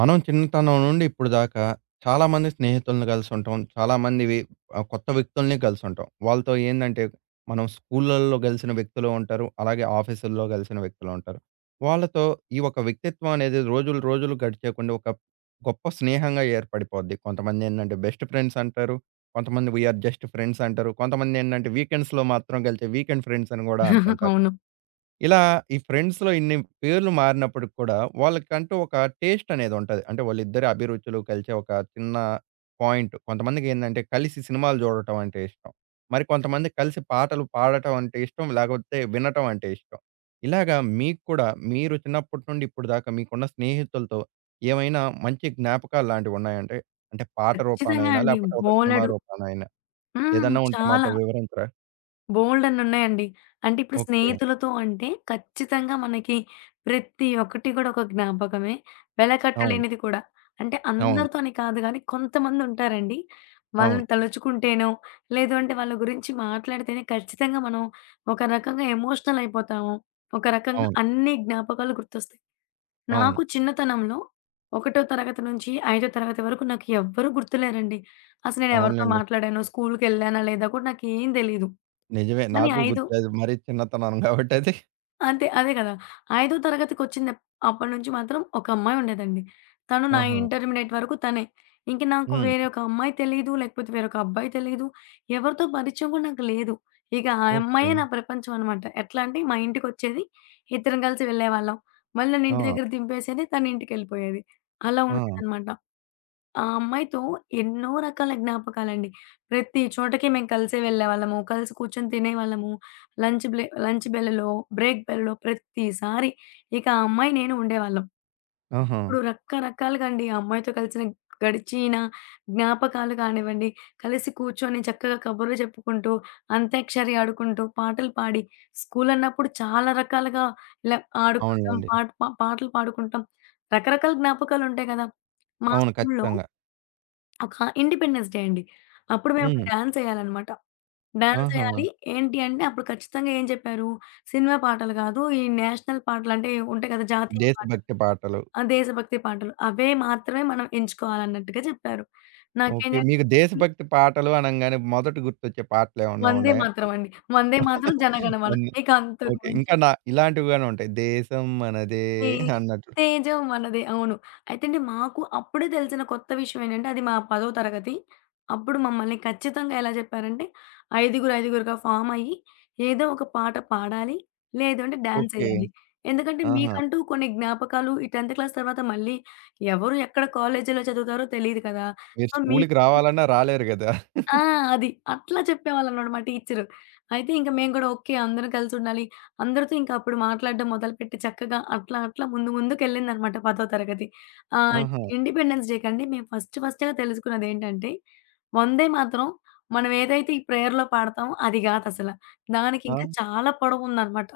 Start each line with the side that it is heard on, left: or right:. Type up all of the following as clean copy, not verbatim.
right: మనం చిన్నతనం నుండి ఇప్పుడు దాకా చాలామంది స్నేహితులను కలిసి ఉంటాం. చాలామంది కొత్త వ్యక్తుల్ని కలిసి ఉంటాం. వాళ్ళతో ఏందంటే మనం స్కూళ్ళల్లో కలిసిన వ్యక్తులు ఉంటారు. అలాగే ఆఫీసుల్లో కలిసిన వ్యక్తులు ఉంటారు. వాళ్ళతో ఈ ఒక వ్యక్తిత్వం అనేది రోజులు రోజులు గడిచేకొండి ఒక గొప్ప స్నేహంగా ఏర్పడిపోద్ది. కొంతమంది ఏందంటే బెస్ట్ ఫ్రెండ్స్ అంటారు. కొంతమంది వి ఆర్ జస్ట్ ఫ్రెండ్స్ అంటారు. కొంతమంది ఏందంటే వీకెండ్స్‌లో మాత్రం కలిసే వీకెండ్ ఫ్రెండ్స్ అని గూడా అంటుంటారు.
left: అవును.
right: ఇలా ఈ ఫ్రెండ్స్‌లో ఇన్ని పేర్లు మారినప్పటికి కూడా, వాళ్ళకంటూ ఒక టేస్ట్ అనేది ఉంటది. అంటే వాళ్ళిద్దరి అభిరుచులు కలిసే ఒక చిన్న పాయింట్. కొంతమందికేందంటే కలిసి సినిమాలు చూడటం అంటే ఇష్టం. మరి కొంతమంది కలిసి పాటలు పాడటం అంటే ఇష్టం. లేకపోతే వినటం అంటే ఇష్టం. ఇలాగా మీకు కూడా మీరు చిన్నప్పటి నుండి ఇప్పుడు దాకా మీకున్న స్నేహితులతో ఏమైనా మంచి జ్ఞాపకాలు లాంటివి ఉన్నాయంటే? అంటే పాట
left: ఖచ్చితంగా
right: రూపానైనా
left: అండి.
right: లేకపోతే ఒక సినిమా
left: బోలెడు.
right: రూపానైనా
left: హ్మ్.
right: ఏదన్నా ఉంటే మాతో
left: చాలా.
right: వివరించరా?
left: బోలెడన్నున్నాయండి. అంటే ఇప్పుడు
right: ఓకే.
left: స్నేహితులతో అంటే ఖచ్చితంగా మనకి ప్రతి ఒక్కటి గూడా ఒక జ్ఞాపకమే.
right: అవును.
left: వెలకట్టలేనిది కూడా. అంటే
right: అవును.
left: అందరితో అని కాదు గానీ కొంతమందుంటారండి. వాళ్ళని
right: అవును.
left: తలుచుకుంటేనో, లేదు అంటే వాళ్ళ గురించి మాట్లాడితేనే ఖచ్చితంగా మనం ఒక రకంగా ఎమోషనల్ అయిపోతాము. ఒక
right: అవును.
left: రకంగా
right: అవును.
left: అన్ని జ్ఞాపకాలు గుర్తొస్తాయి.
right: అవును.
left: నాకు చిన్నతనంలో 1 తరగతి నుంచి 5 తరగతి వరకు నాకు ఎవ్వరు గుర్తులేరండి. అసలు నేను ఎవరితో
right: అవునులెండి.
left: మాట్లాడానో, స్కూలుకెళ్ళానా లేదా కూడా నాకేం తెలీదు.
right: నిజమే.
left: కానీ
right: నాకు
left: ఐదో
right: గుర్తులేదు. మరీ చిన్నతనం కాబట్టి అది.
left: అంతే. అదే గదా! 5థ్ తరగతికొచ్చింది అప్పటినుంచి మాత్రం ఒక అమ్మాయి ఉండేదండి. తను నా
right: ఆహా!
left: ఇంటర్మీడియేట్ వరకు తనే. ఇంక నాకు
right: హ్మ్.
left: వేరే ఒక అమ్మాయి తెలీదు. లేకపోతే వేరొక అబ్బాయి తెలీదు. ఎవరితో పరిచయం కూడా నాకు లేదు. ఇక ఆ
right: ఓకే.
left: అమ్మాయే నా ప్రపంచం అనమాట. ఎట్లా అంటే మా ఇంటికొచ్చేది. ఇద్దరం కలిసి వెళ్ళేవాళ్ళం. మళ్ళీ నన్ను
right: ఆ!
left: ఇంటి దగ్గర దింపేసేది. తను ఇంటికెళ్ళిపోయేది. అలా
right: ఆ!
left: ఉండేదనమాట. ఆ అమ్మాయితో ఎన్నో రకాల జ్ఞాపకాలండి. ప్రతి చోటకి మేము కలిసే వెళ్ళేవాళ్ళము. కలిసి కూర్చొని తినేవాళ్ళము. లంచ్ బెల్‌లో, బ్రేక్ బెల్‌లో ప్రతిసారి ఇక ఆ అమ్మాయి, నేను ఉండేవాళ్ళం.
right: ఆహా!
left: ఇప్పుడు రకరకాలుగా అండి ఆ అమ్మాయితో కలిసిన గడిచిన జ్ఞాపకాలు కానివ్వండి, కలిసి కూర్చొని చక్కగా కబుర్లు చెప్పుకుంటూ, అంత్యాక్షరి ఆడుకుంటూ, పాటలు పాడి, స్కూల్ అన్నప్పుడు చాలా రకాలుగా ఇలా ఆడుకుంటాం.
right: అవునులెండి.
left: పాటలు పాడుకుంటాం. రకరకాల జ్ఞాపకాలుంటాయి కదా! మా
right: అవును.
left: స్కూల్‌లో
right: ఖచ్చితంగా.
left: ఆ! ఇండిపెండెన్స్ డే అండి. అప్పుడు మేము
right: హ్మ్.
left: డాన్సేయాలనమాట.
right: ఆహా!
left: డాన్సేయాలి. ఏంటి అంటే అప్పుడు ఖచ్చితంగా ఏం చెప్పారు, సినిమా పాటలు కాదు, ఈ నేషనల్ పాటలంటే ఉంటాయి కదా! జాతీయ పాటలు.
right: దేశభక్తి పాటలు.
left: ఆ! దేశభక్తి పాటలు. అవే మాత్రమే మనం ఎంచుకోవాలన్నట్టుగా చెప్పారు.
right: ఓకే.
left: నాకేంటంటే
right: మీకు దేశభక్తి పాటలు అనంగానే మొదట గుర్తొచ్చే పాటలేమన్నా
left: 'వందే
right: ఉన్నాయా?
left: మాతరం' అండి. 'వందే మాతరం', 'జనగణమన'
right: కొన్ని
left: ఇక అంతకు
right: ఓకే.
left: మించి
right: ఇంకా నా ఇలాంటివి గాని ఉంటాయి. దేశం మనదే
left: తే
right: అన్నట్లు.
left: తేజం మనదే. అవును. అయితే అండి మాకు అప్పుడే తెలిసిన కొత్త విషయం ఏంటంటే అది మా పదో తరగతి. అప్పుడు మమ్మల్ని ఖచ్చితంగా ఎలా చెప్పారంటే ఐదుగురు, ఐదుగురుగా ఫార్మ్ అయ్యి ఏదో ఒక పాట పాడాలి. లేదు అంటే డాన్స్
right: ఓకే.
left: ఎయ్యాలి. ఎందుకంటే
right: ఆహా!
left: మీకంటూ కొన్ని జ్ఞాపకాలు ఈ 10థ్ క్లాస్ తర్వాత మళ్ళీ ఎవరు ఎక్కడ కాలేజీలో చదువుతారో తెలీదు కదా!
right: మీరు
left: సో మీకు
right: స్కూలుకి రావాలన్నా రాలేరు గదా!
left: ఆ! అది. అట్లా చెప్పేవాళ్ళనమాట మా టీచరు. అయితే ఇంక మేము గూడా ఓకే. అందరం కలిసుండాలి. అందరితో ఇంక అప్పుడు మాట్లాడడం మొదలుపెట్టి చక్కగా అట్లా అట్లా ముందు ముందుకెళ్ళిందనమాట 10థ్ తరగతి. ఆహ్,
right: ఆహా!
left: ఇండిపెండెన్స్ డే కండి మేము ఫస్ట్ ఫస్ట్‌గా తెలుసుకున్నదేంటంటే, వందే మాతరం మనం ఏదైతే ఈ ప్రేయర్‌లో పాడతామో అది గాదసల.
right: ఆ!
left: దానికింకా చాలా పొడవుందనమాట.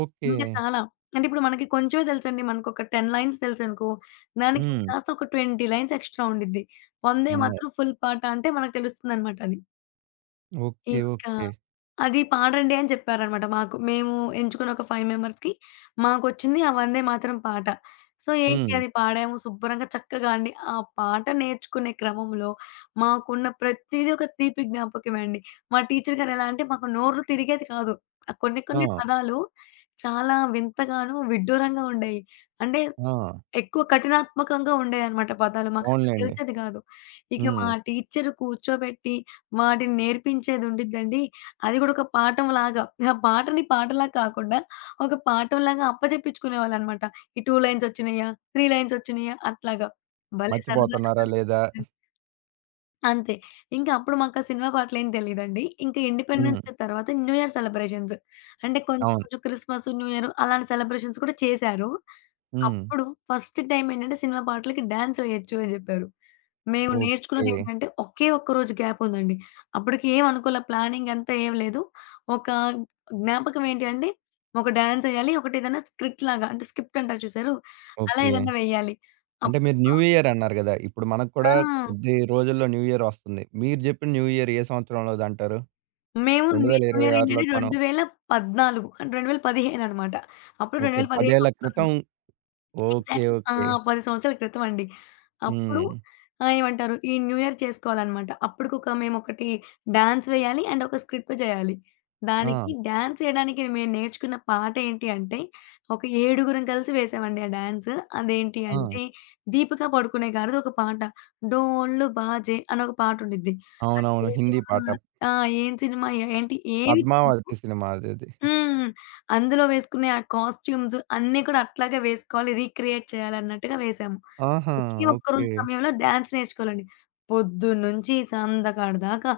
right: ఓకే.
left: ఇంకా చాలా. అంటే ఇప్పుడు మనకి కొంచెమే తెలుసండి. మనకొక 10 లైన్స్ తెలుసనుకో, దానికి
right: హ్మ్.
left: ఇంకాస్త ఒక 20 లైన్స్ ఎక్స్‌ట్రా ఉండిద్ది. వందే
right: అమ్మో!
left: మాతరం ఫుల్ పాట అంటే మనకు తెలుస్తుందనమాట అది.
right: ఓకే.
left: ఇంకా
right: ఓకే.
left: అది పాడండి అని చెప్పారనమాట. మాకు మేము ఎంచుకున్న ఒక 5 మెంబర్స్‌కి మాకొచ్చింది ఆ వందే మాతరం పాట. సో, ఏంటి
right: హ్మ్.
left: అది పాడాము శుభ్రంగా చక్కగా అండి. ఆ పాట నేర్చుకునే క్రమంలో మాకున్న ప్రతీది ఒక తీపి జ్ఞాపకమే అండి. మా టీచర్ గారు ఎలా అంటే మాకు నోరు తిరిగేది కాదు. ఆ కొన్ని
right: ఆ!
left: కొన్ని పదాలు చాలా వింతగాను, విడ్డూరంగా ఉండేయి. అంటే
right: ఆ!
left: ఎక్కువ కఠినాత్మకంగా ఉండేయన్నమాట పదాలు. మాకసలు
right: అవునులెండి.
left: తెలిసేది గాదు. ఇక మా
right: హ్మ్.
left: టీచరు కూర్చోబెట్టి, వాటిని నేర్పించేది ఉండిద్దండి. అది గూడా ఒక పాఠంలాగా. ఆ పాటని పాటలా కాకుండా, ఒక పాఠంలాగా అప్పజెప్పించుకునేవాళ్ళన్నమాట. ఈ 2 లైన్స్ ఒచ్చినయ్యా, 3 లైన్స్ ఒచ్చినయ్యా అట్లాగా. భలే సరదాగా
right: మర్చిపోతున్నారా లేదా?
left: గడిచిపోయేదండి. అంతే. ఇంకా అప్పుడు మాకా సినిమా పాటలేం తెలీదండి. ఇంకా హ్మ్. ఇండిపెండెన్స్
right: హ్మ్.
left: డే తర్వాత న్యూ ఇయర్ సెలబ్రేషన్స్. అంటే కొంచెం
right: అవును.
left: కొంచెం క్రిస్మస్, న్యూ ఇయర్ అలాంటి సెలబ్రేషన్స్ కూడా చేశారు.
right: హ్మ్.
left: అప్పుడు ఫస్ట్ టైమ్ ఏంటంటే సినిమా పాటలకి డాన్సులెయొచ్చు అని జెప్పారు. మేము
right: ఓకే.
left: నేర్చుకున్నదేంటంటే ఒకే ఒక్క రోజు గ్యాప్ ఉందండి. అప్పటికి ఏం అనుకోలే ప్లానింగ్ అంతా ఏం లేదు. ఒక జ్ఞాపకం ఏంటి అంటే ఒక డాన్సెయ్యాలి. ఒకటి ఏదైనా స్క్రిప్ట్ లాగా అంటే స్క్రిప్ట్ అంటారు చూసారు? అలా
right: ఓకే.
left: ఏదన్నా వెయ్యాలి.
right: అంటే
left: అప్పుడు
right: మీరు న్యూ ఇయర్ అన్నారు గదా! ఇప్పుడు మనకు కూడా
left: ఆ!
right: కొద్ది రోజుల్లో న్యూ ఇయర్ వస్తుంది. మీరు జెప్పిన న్యూ ఇయర్ ఏ సంవత్సరంలోదంటారు?
left: మేము మీ న్యూ ఇయర్ ఏంటంటే
right: 2026లోకి మనం
left: 2014 అంటే 2015 అనమాట. అప్పుడు
right: ఓకే. 10
left: 2015
right: ఏళ్ల
left: వస్తుంది.
right: క్రితం ఓకే.
left: ఎగ్జాక్ట్‌లీ. ఆ!
right: ఓకే.
left: 10 సంవత్సరాల క్రితం అండి. అప్పుడు
right: హ్మ్.
left: ఏమంటారు ఈ న్యూ ఇయర్ చేసుకోవాలనమాట. అప్పటికొక మేమొకటి డాన్స్ వేయాలి అండ్ ఒక స్క్రిప్ట్ చేయాలి.
right: ఆ!
left: దానికి డాన్స్ ఏయడానికి మేము నేర్చుకున్న పాట ఏంటి అంటే, ఒక ఏడుగురం కలిసి వేసామండి ఆ డాన్స్. అదేంటి
right: ఆ!
left: అంటే 'దీపిక పడుకునే' గారిది ఒక పాట 'డోలు బాజే' అని ఒక పాటుండిద్ది. అది
right: అవునవును.
left: ఏ
right: హిందీ
left: సినిమా
right: పాట
left: ఆ! ఏం సినిమా ఏంటి ఏవి తెలీదు.
right: 'పద్మావతి' సినిమా అదది.
left: హ్మ్. అందులో వేసుకునే ఆ కాస్ట్యూమ్స్ అన్నీ కూడా అట్లాగే వేసుకోవాలి. రీక్రియేట్ చేయాలన్నట్టుగా వేశాము.
right: ఆహా!
left: ఓకే. ఈ
right: ఓకే.
left: ఒక్కరోజు సమయంలో డాన్స్ నేర్చుకోవాలండి. పొద్దున్నుంచి సందకాడి దాకా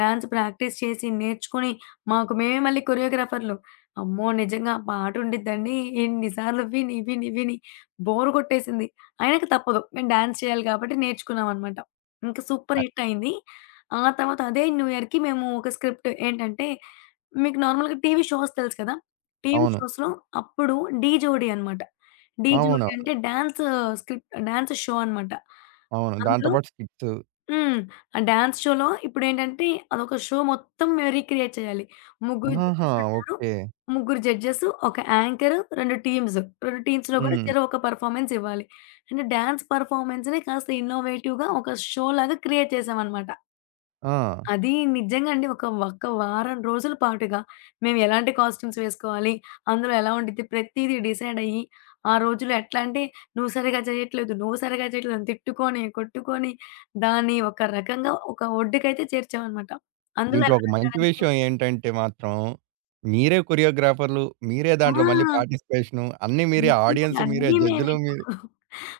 left: డాన్స్ ప్రాక్టీస్ చేసి, నేర్చుకొని మాకు మేమే మళ్ళీ కొరియోగ్రాఫర్‌లు. అమ్మో! నిజంగా పాట ఉండిద్దండి. ఎన్ని సార్లు విని, విని, విని బోర్ కొట్టేసింది. అయినక తప్పదు. మేము డాన్స్ చేయాలి కాబట్టి నేర్చుకున్నామనమాట. ఇంకా సూపర్
right: అ
left: హిట్ అయింది. ఆ తర్వాత అదే న్యూ ఇయర్‌కి మేము ఒక స్క్రిప్ట్ ఏంటంటే మీకు నార్మల్‌గా టీవీ షోస్ తెలుసు కదా! టీవీ
right: అవును.
left: షోస్‌లో అప్పుడు 'ఢీ జోడీ' అనమాట. 'ఢీ జోడీ'
right: అవునవును.
left: అంటే డాన్స్ స్కిట్ డాన్స్ షో అనమాట.
right: అవును. దాంతో
left: అందులో
right: పాటు స్కిట్స్.
left: హ్మ్. ఆ డాన్స్ షోలో ఇప్పుడేంటంటే అదొక షో మొత్తం మేము రీక్రియేట్ చేయాలి. ముగ్గురు
right: ఆహా!
left: జడ్జెస్ ఉంటారు.
right: ఓకే.
left: ముగ్గురు జడ్జెస్, ఒక యాంకరు, 2 టీమ్స్. 2 టీమ్స్‌లో కూడా
right: హ్మ్.
left: చెరో ఒక పెర్ఫార్మన్స్ ఇవ్వాలి. అంటే డాన్స్ పెర్ఫార్మన్స్‌ని కాస్త ఇన్నోవేటివ్‌గా ఒక షో లాగా క్రియేట్ చేసామనమాట.
right: ఆ!
left: అది నిజంగా అండి. ఒక్క వారం రోజుల పాటుగా మేము ఎలాంటి కాస్ట్యూమ్స్ వేసుకోవాలి, అందులో ఎలా ఉండిద్ది ప్రతీదీ డిసైడ్ అయ్యి, ఆ రోజుల్లో ఎట్లా అంటే నువ్వు సరిగ్గా చేయట్లేదు, నువ్వు సరిగ్గా చేయట్లేదు అని తిట్టుకొని, కొట్టుకొని దాన్ని ఒక రకంగా ఒక ఒడ్డుకైతే చేర్చామనమాట. అందులో
right: దీంట్లో ఒక మంచి
left: ఎవరుంటారంటే
right: విషయం ఏంటంటే మాత్రం, మీరే కొరియోగ్రాఫర్‌లు, మీరే
left: ఆ!
right: దాంట్లో మళ్ళీ పార్టిసిపేషను, అన్నీ మీరే,
left: అంతే అండి.
right: ఆడియన్స్ మీరే,
left: అన్నీ మేమే.
right: జడ్జ్‌లు మీరే.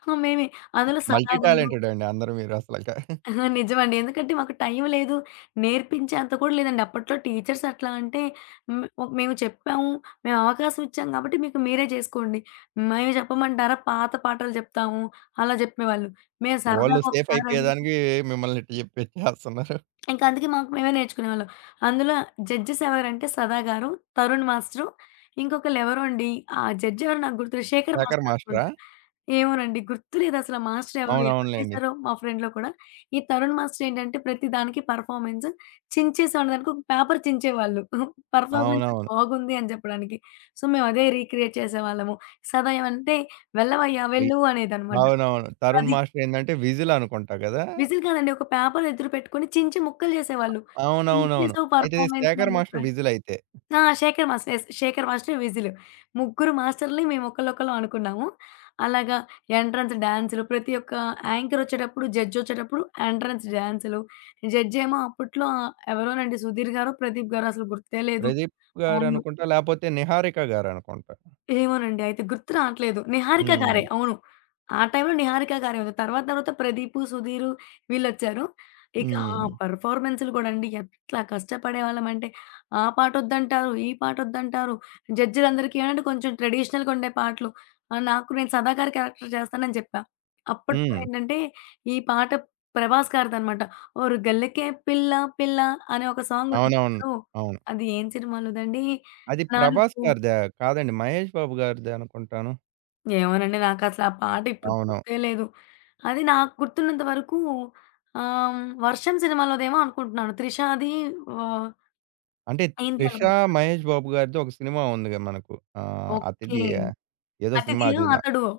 left: ఆ! మేమే. అందులో సదా
right: మల్టీ
left: గారు
right: టాలెంటెడ్ అండి అందరూ మీరు అసలక.
left: అహా! నిజమండి. ఎందుకంటే మాకు టైం లేదు. నేర్పించేంత కూడా లేదండి. అప్పట్లో టీచర్స్ ఎట్లా అంటే హ్మ్, ఒ మేము చెప్పాము. మేము అవకాశం ఇచ్చాం కాబట్టి మీకు మీరే చేసుకోండి. మేము చెప్పమంటారా పాత పాటలు చెప్తాము. అలా చెప్పేవాళ్ళు. మేము
right: వోళ్ళు
left: సరదాగా
right: సేఫ్
left: ఒకసారి అడిగితే
right: అయిపోయేదానికి మిమ్మల్ని ఇట్ట చెప్పిచ్చేస్తున్నారు.
left: ఇంకా అందుకే మాకు మేమే నేర్చుకునేవాళ్ళం. అందులో జడ్జెస్ ఎవరంటే సదా గారు, తరుణ్ మాస్టరు, ఇంకొకళ్ళెవరో అండి. ఆ జడ్జ్ ఎవరో నాకు గుర్తులేదు. శేఖర్
right: శేఖర్
left: మాస్టర్
right: మాస్టరా?
left: అనుకుంటా. ఏమోనండి గుర్తులేదసల మాస్టర్ ఎవరో, ఎవరు
right: అవునవునులెండి.
left: చేశారో మా ఫ్రెండ్‌లో కూడా. ఈ తరుణ్ మాస్టర్ ఏంటంటే ప్రతి దానికి పెర్ఫార్మన్స్ చించేసేవాళ్ళు. దానికి ఒక పేపర్ చించేవాళ్ళు. పెర్ఫార్మన్స్
right: అవునవును.
left: బాగుంది అని చెప్పడానికి. సో, మేము అదే రీక్రియేట్ చేసేవాళ్ళము. సదా ఏమంటే వెళ్ళవయ్యా!
right: వి
left: వెళ్ళు అనేదనమాట.
right: అవునవును. తరుణ్
left: అది.
right: మాస్టర్ ఏందంటే విజిల్ అనుకుంటా గదా!
left: విజిల్ కాదండి. ఒక పేపర్ ఎదురు పెట్టుకొని చించి ముక్కలు చేసేవాళ్ళు.
right: అవునవునవును.
left: చించేసావు
right: అయితే
left: పర్ఫార్మన్స్
right: శేఖర్
left: అని
right: మాస్టర్
left: చెప్పారు.
right: విజిల్ అయితే.
left: ఆ! Shekhar master. Yes. Shekhar master, whistle. ముగ్గురు మాస్టర్‌లని మేము ఒకళ్ళొకళ్ళం అనుకున్నాము. అలాగా ఎంట్రన్స్ డాన్సులు ప్రతి ఒక్క యాంకర్ వచ్చేటప్పుడు, జడ్జ్ వచ్చేటప్పుడు ఎంట్రన్స్ డాన్సులు. జడ్జ్ ఏమో అప్పట్లో ఎవరోనండి సుధీర్ గారో, ప్రదీప్ గారో అసలు గుర్తే లేదు.
right: ప్రదీప్
left: వాళ్ళు
right: గారనుకుంటా, లేపోతే నిహారిక గారనుకుంటా.
left: ఏమోనండి. అయితే గుర్తు రావట్లేదు. 'నిహారిక'
right: హ్మ్.
left: గారే. అవును. ఆ టైంలో 'నిహారిక' గారే ఉంది. తర్వాత తర్వాత 'ప్రదీపు', 'సుధీరు' వీళ్ళొచ్చారు. ఇక ఆ
right: హ్మ్.
left: పెర్ఫార్మన్స్‌లు గూడా అండి ఎట్లా కష్టపడేవాళ్ళమంటే ఆ పాటొద్దంటారు, ఈ పాటొద్దంటారు. జడ్జిలందరికీ ఏంటంటే కొంచెం ట్రెడిషనల్‌గా ఉండే పాటలు. నాకు నేను 'సదా' గారి క్యారెక్టర్ చేస్తానని జెప్పా. అప్పట్లో
right: హ్మ్.
left: ఏంటంటే ఈ పాట 'ప్రభాస్' గారిదనమాట. 'ఓరు గల్లకే పిల్ల పిల్ల' అనే ఒక సాంగ్ ఉంటుంది.
right: అవునవును. అవును.
left: అది ఏం సినిమాలోదండి?
right: అది 'ప్రభాస్'
left: 'నాలుగు'
right: గారిదా? కాదండి. మహేష్ బాబు గారిదే అనుకుంటాను.
left: ఏమోనండి. నాకసల ఆ పాట ఇప్పుడు
right: అవును.
left: గుర్తే లేదు. అది నాకు గుర్తున్నంత వరకు ఆహ్, 'వర్షం' సినిమాలోదేమో అనుకుంటున్నాను. 'త్రిషాది' ఆహ్,
right: అంటే
left: ఏంటి
right: 'త్రిష'
left: అనుకు
right: మహేష్ బాబు గారిది ఒక సినిమా ఉందిగా మనకు.
left: ఓకే.
right: 'అతిథియ' ఏదో సినిమా
left: 'అతిథియా
right: అది న
left: అతడువో.'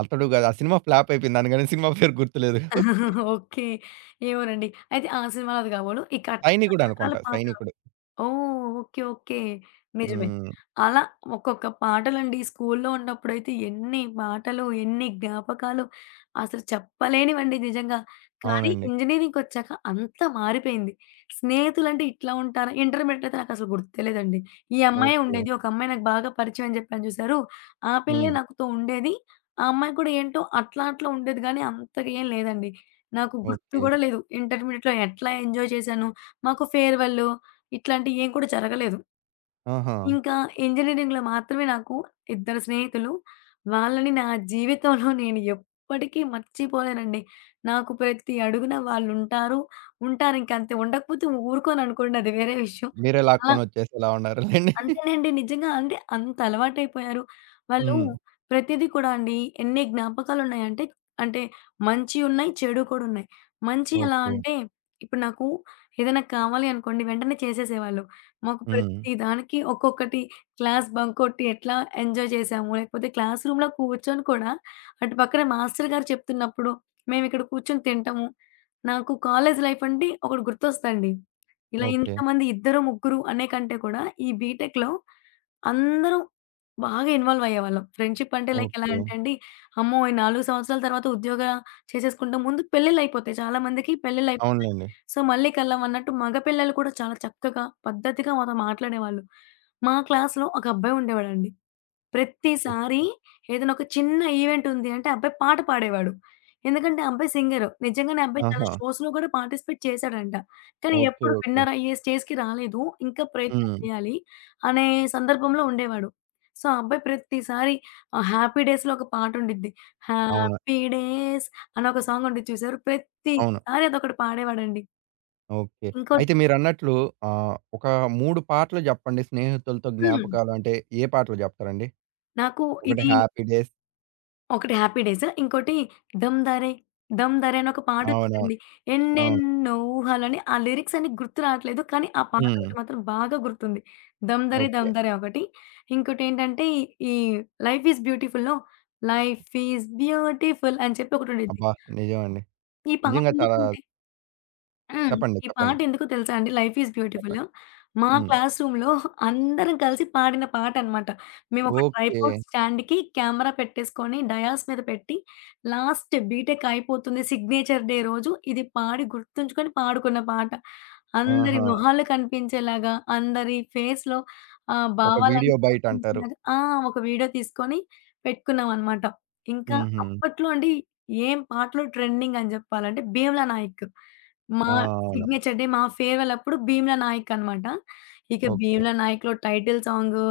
right: 'అతడు' గాదు. ఆ సినిమా ఫ్లాప్ అయిపోయింది అందుకని సినిమా పేరు గుర్తులేదు.
left: ఓకే. ఏమోనండి. అయితే ఆ సినిమాలోది గాబోలు. ఈ కట్నం
right: 'సైనికుడు'
left: రకరకాల
right: అనుకుంటా
left: పాటలు
right: 'సైనికుడు.'
left: ఓహ్! ఓకే. ఓకే. నిజమే.
right: హ్మ్.
left: అలా ఒక్కొక్క పాటలండి. స్కూల్లో ఉన్నప్పుడైతే ఎన్ని పాటలు, ఎన్ని జ్ఞాపకాలు అసలు చెప్పలేనివండి నిజంగా. కానీ
right: అవునండి.
left: ఇంజినీరింగ్‌కొచ్చాక అంతా మారిపోయింది. స్నేహితులంటే ఇట్లా ఉంటారా? ఇంటర్మీడియేట్ అయితే నాకసలు గుర్తే లేదండి. ఈ అమ్మాయే
right: ఓకే.
left: ఉండేది. ఒక అమ్మాయి నాకు బాగా పరిచయం అని చెప్పాను చూసారు? ఆ పిల్లే
right: హ్మ్.
left: నాతో ఉండేది. ఆ అమ్మాయి కూడా ఏంటో అట్లా అట్లా ఉండేది గానీ అంతగా ఏం లేదండి. నాకు గుర్తు
right: ఓకే.
left: గూడా లేదు. ఇంటర్మీడియేట్‌లో ఎట్లా ఎంజాయ్ చేశాను. మాకు ఫేర్‌వెల్ ఇట్లాంటియి ఏం కూడా జరగలేదు.
right: ఆహా!
left: ఇంకా ఇంజినీరింగ్‌లో మాత్రమే నాకు ఇద్దరు స్నేహితులు. వాళ్ళని నా జీవితంలో నేను ఎప్పటికీ మర్చిపోలేనండి. నాకు ప్రతి అడుగున వాళ్ళుంటారు. ఉంటారింకంతే. ఉండకపోతే ఊరుకోననుకోండి అది వేరే విషయం.
right: మీరే
left: అలా
right: లాక్కొనొచ్చేసి ఇలా ఉన్నారులెండి.
left: అంతేనండి. నిజంగా అంటే అంత అలవాటైపోయారు. వాళ్ళు
right: హ్మ్.
left: ప్రతీదీ కూడా అండి ఎన్ని జ్ఞాపకాలున్నాయంటే, అంటే మంచి ఉన్నాయి, చెడు కూడా ఉన్నాయి. మంచి ఎలా
right: ఓకే.
left: అంటే, ఇప్పుడు నాకు ఏదైనా కావాలి అనుకోండి వెంటనే చేసేసేవాళ్ళు. మాకు
right: హ్మ్.
left: ప్రతి దానికి ఒక్కొక్కటి క్లాస్ బంక్ కొట్టి ఎట్లా ఎంజాయ్ చేసాము, లేకపోతే క్లాస్ రూమ్‌లో కూర్చొని కూడా అటు పక్కన మాస్టర్ గారు చెప్తున్నప్పుడు మేమిక్కడ కూర్చొని తింటము. నాకు కాలేజ్ లైఫ్ అంటే ఒకటి గుర్తొస్తదండి. ఇలా
right: ఓకే.
left: ఇంతమంది ఇద్దరు, ముగ్గురు అనే కంటే కూడా ఈ బీటెక్‌లో అందరూ బాగా ఇన్వాల్వ్ అయ్యేవాళ్ళం. ఫ్రెండ్‌షిప్ అంటే లైక్ ఎలా
right: ఓకే.
left: అంటే అండి, అమ్మో! ఈ 4 సంవత్సరాల తర్వాత ఉద్యోగ చేసేసుకుంటాం. ముందు పెళ్లిళ్ళైపోతాయి. చాలా మందికి పెళ్లిళ్ళైపోతాయి.
right: అవునులెండి.
left: సో, మళ్ళీ కలవం అన్నట్టు మగ పిల్లలు కూడా చాలా చక్కగా, పద్ధతిగా మాతో మాట్లాడేవాళ్ళు. మా క్లాస్‌లో ఒక అబ్బాయి ఉండేవాడండి. ప్రతిసారి
right: ఓకే.
left: ఏదైనా ఒక చిన్న ఈవెంట్ ఉంది అంటే అబ్బాయి పాట పాడేవాడు. ఎందుకంటే ఆ అబ్బాయి సింగరు. నిజంగానే ఆ అబ్బాయి చాలా
right: ఆహా!
left: షోస్‌లో కూడా పార్టిసిపేట్ చేశాడంట. కానీ
right: ఓకే.
left: ఎప్పుడు
right: ఓకే.
left: విన్నర్ అయ్యే స్టేజ్‌కి రాలేదు. ఇంకా ప్రయత్నం
right: హ్మ్.
left: చేయాలి అనే సందర్భంలో ఉండేవాడు. సో, ఆ అబ్బాయి ప్రతిసారి 'హ్యాపీ డేస్‌లో' ఒక పాట ఉండిద్ది.
right: అవును.
left: 'హ్యాపీ డేస్' అని ఒక సాంగ్ ఉండిద్ది చూసారు.
right: అవును.
left: ప్రతిసారి అదొకటి పాడేవాడండి.
right: ఓకే.
left: ఇంకోటి
right: అయితే మీరన్నట్లు ఒక 3 పాటలు జెప్పండి స్నేహితులతో
left: హ్మ్.
right: జ్ఞాపకాలు అంటే ఏ పాటలు జెప్తారండి?
left: నాకు
right: ఒకటి
left: ఇది
right: 'హ్యాపీ డేస్'
left: ఒకటి 'హ్యాపీ డేస్' ఇంకోటి 'డమ్ దరే డమ్ దరే' అని ఒక పాటొచ్చేదండి.
right: అవునవును. అవును.
left: ఎన్నెన్నో ఊహలని ఆ లిరిక్స్ అన్ని గుర్తు రావట్లేదు. కానీ ఆ పాట
right: హ్మ్.
left: ఒకటి మాత్రం బాగా గుర్తుంది. 'దమ్ దరే
right: ఓకే.
left: దమ్ దరే' ఒకటి. ఇంకోటేంటంటే ఈ 'లైఫ్ ఈజ్ బ్యూటిఫుల్‌లో' 'లైఫ్ ఈజ్ బ్యూటిఫుల్' అని చెప్పి ఒకటుండిద్ది.
right: అబ్బా! నిజమండి.
left: ఈ పాట
right: నిజంగా చాలా
left: ఎందుకంటే హ్మ్.
right: చెప్పండి.
left: ఈ పాట
right: చెప్పండి.
left: ఎందుకో తెలుసా అండి? 'లైఫ్ ఈజ్ బ్యూటిఫుల్'
right: చెప్పండి.
left: మా
right: హ్మ్.
left: క్లాస్ రూమ్‌లో అందరం కలిసి పాడిన పాటనమాట. మేము ఒక
right: ఓకే.
left: ట్రైపోడ్ స్టాండ్‌కి కెమెరా పెట్టేసుకొని డయాస్ మీద పెట్టి లాస్ట్ బీటెక్ అయిపోతుంది సిగ్నేచర్ డే రోజు ఇది పాడి గుర్తుంచుకొని పాడుకున్న పాట. అందరి
right: ఆహా!
left: మొహాలు కనిపించేలాగా, అందరి ఫేస్‌లో
right: ఒక వీడియో
left: భావాలన్నీ
right: బైట్ అంటారు.
left: కనిపించేలాగా ఆ! ఒక వీడియో తీసుకొని పెట్టుకున్నామనమాట. ఇంకా
right: హుహు.
left: అప్పట్లో అండి ఏం పాటలు ట్రెండింగ్ అని జెప్పాలంటే 'భీమ్లా నాయక్.' మా
right: ఆ! అవును.
left: సిగ్నేచర్ డే, మా ఫేర్‌వెల్ అప్పుడు 'భీమ్లా నాయక్' అనమాట. ఇక
right: ఓకే.
left: 'భీమ్లా నాయక్‌లో' టైటిల్ సాంగు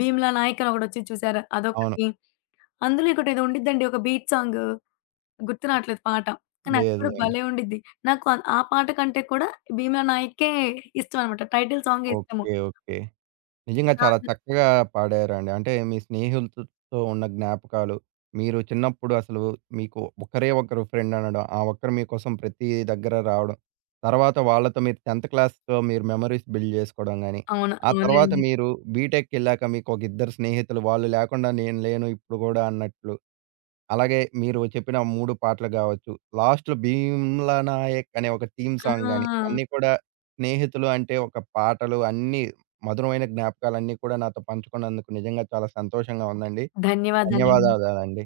left: 'భీమ్లా నాయక్' అని ఒకటొచ్చింది చూసారా?
right: అవును.
left: అదొకటి. అందులో ఇంకోటేదో ఉండిద్దండి ఒక బీట్ సాంగు. గుర్తు రావట్లేదు పాట. కానీ అది
right: లేదు
left: కూడా
right: లేండి.
left: భలే ఉండిద్ది. నాకు ఆ పాట కంటే కూడా 'భీమ్లా నాయకే' ఇష్టం అనమాట. టైటిల్ సాంగే ఇష్టము.
right: ఓకే. ఓకే. నిజంగా
left: అలా
right: చాలా
left: అందరూ
right: చక్కగా పాడారండి. అంటే మీ స్నేహితులతో ఉన్న జ్ఞాపకాలు, మీరు చిన్నప్పుడు అసలు మీకు ఒకరే ఒకరు ఫ్రెండ్ అనడం, ఆ ఒక్కరు మీకోసం ప్రతి దగ్గర రావడం, తర్వాత వాళ్ళతో మీరు 10థ్ క్లాస్‌తో మీరు మెమోరీస్ బిల్డ్ చేసుకోవడం గాని,
left: అవును.
right: ఆ తర్వాత
left: అవునండి.
right: మీరు బీటెక్‌కెళ్ళాక మీకు ఒక ఇద్దరు స్నేహితులు, "వాళ్ళు లేకుండా నేను లేను ఇప్పుడు గూడా" అన్నట్లు అలాగే మీరు చెప్పిన 3 పాటలు గావచ్చు, లాస్ట్‌లో 'భీమ్లా నాయక్' అనే ఒక థీమ్ సాంగ్ గాని,
left: ఆ!
right: అన్నీ కూడా స్నేహితులు అంటే ఒక పాటలు అన్నీ మధురమైన జ్ఞాపకాలన్నీ కూడా నాతో పంచుకున్నందుకు నిజంగా చాలా సంతోషంగా ఉందండి.
left: ధన్యవాదాలండి.
right: ధన్యవాదాలండి.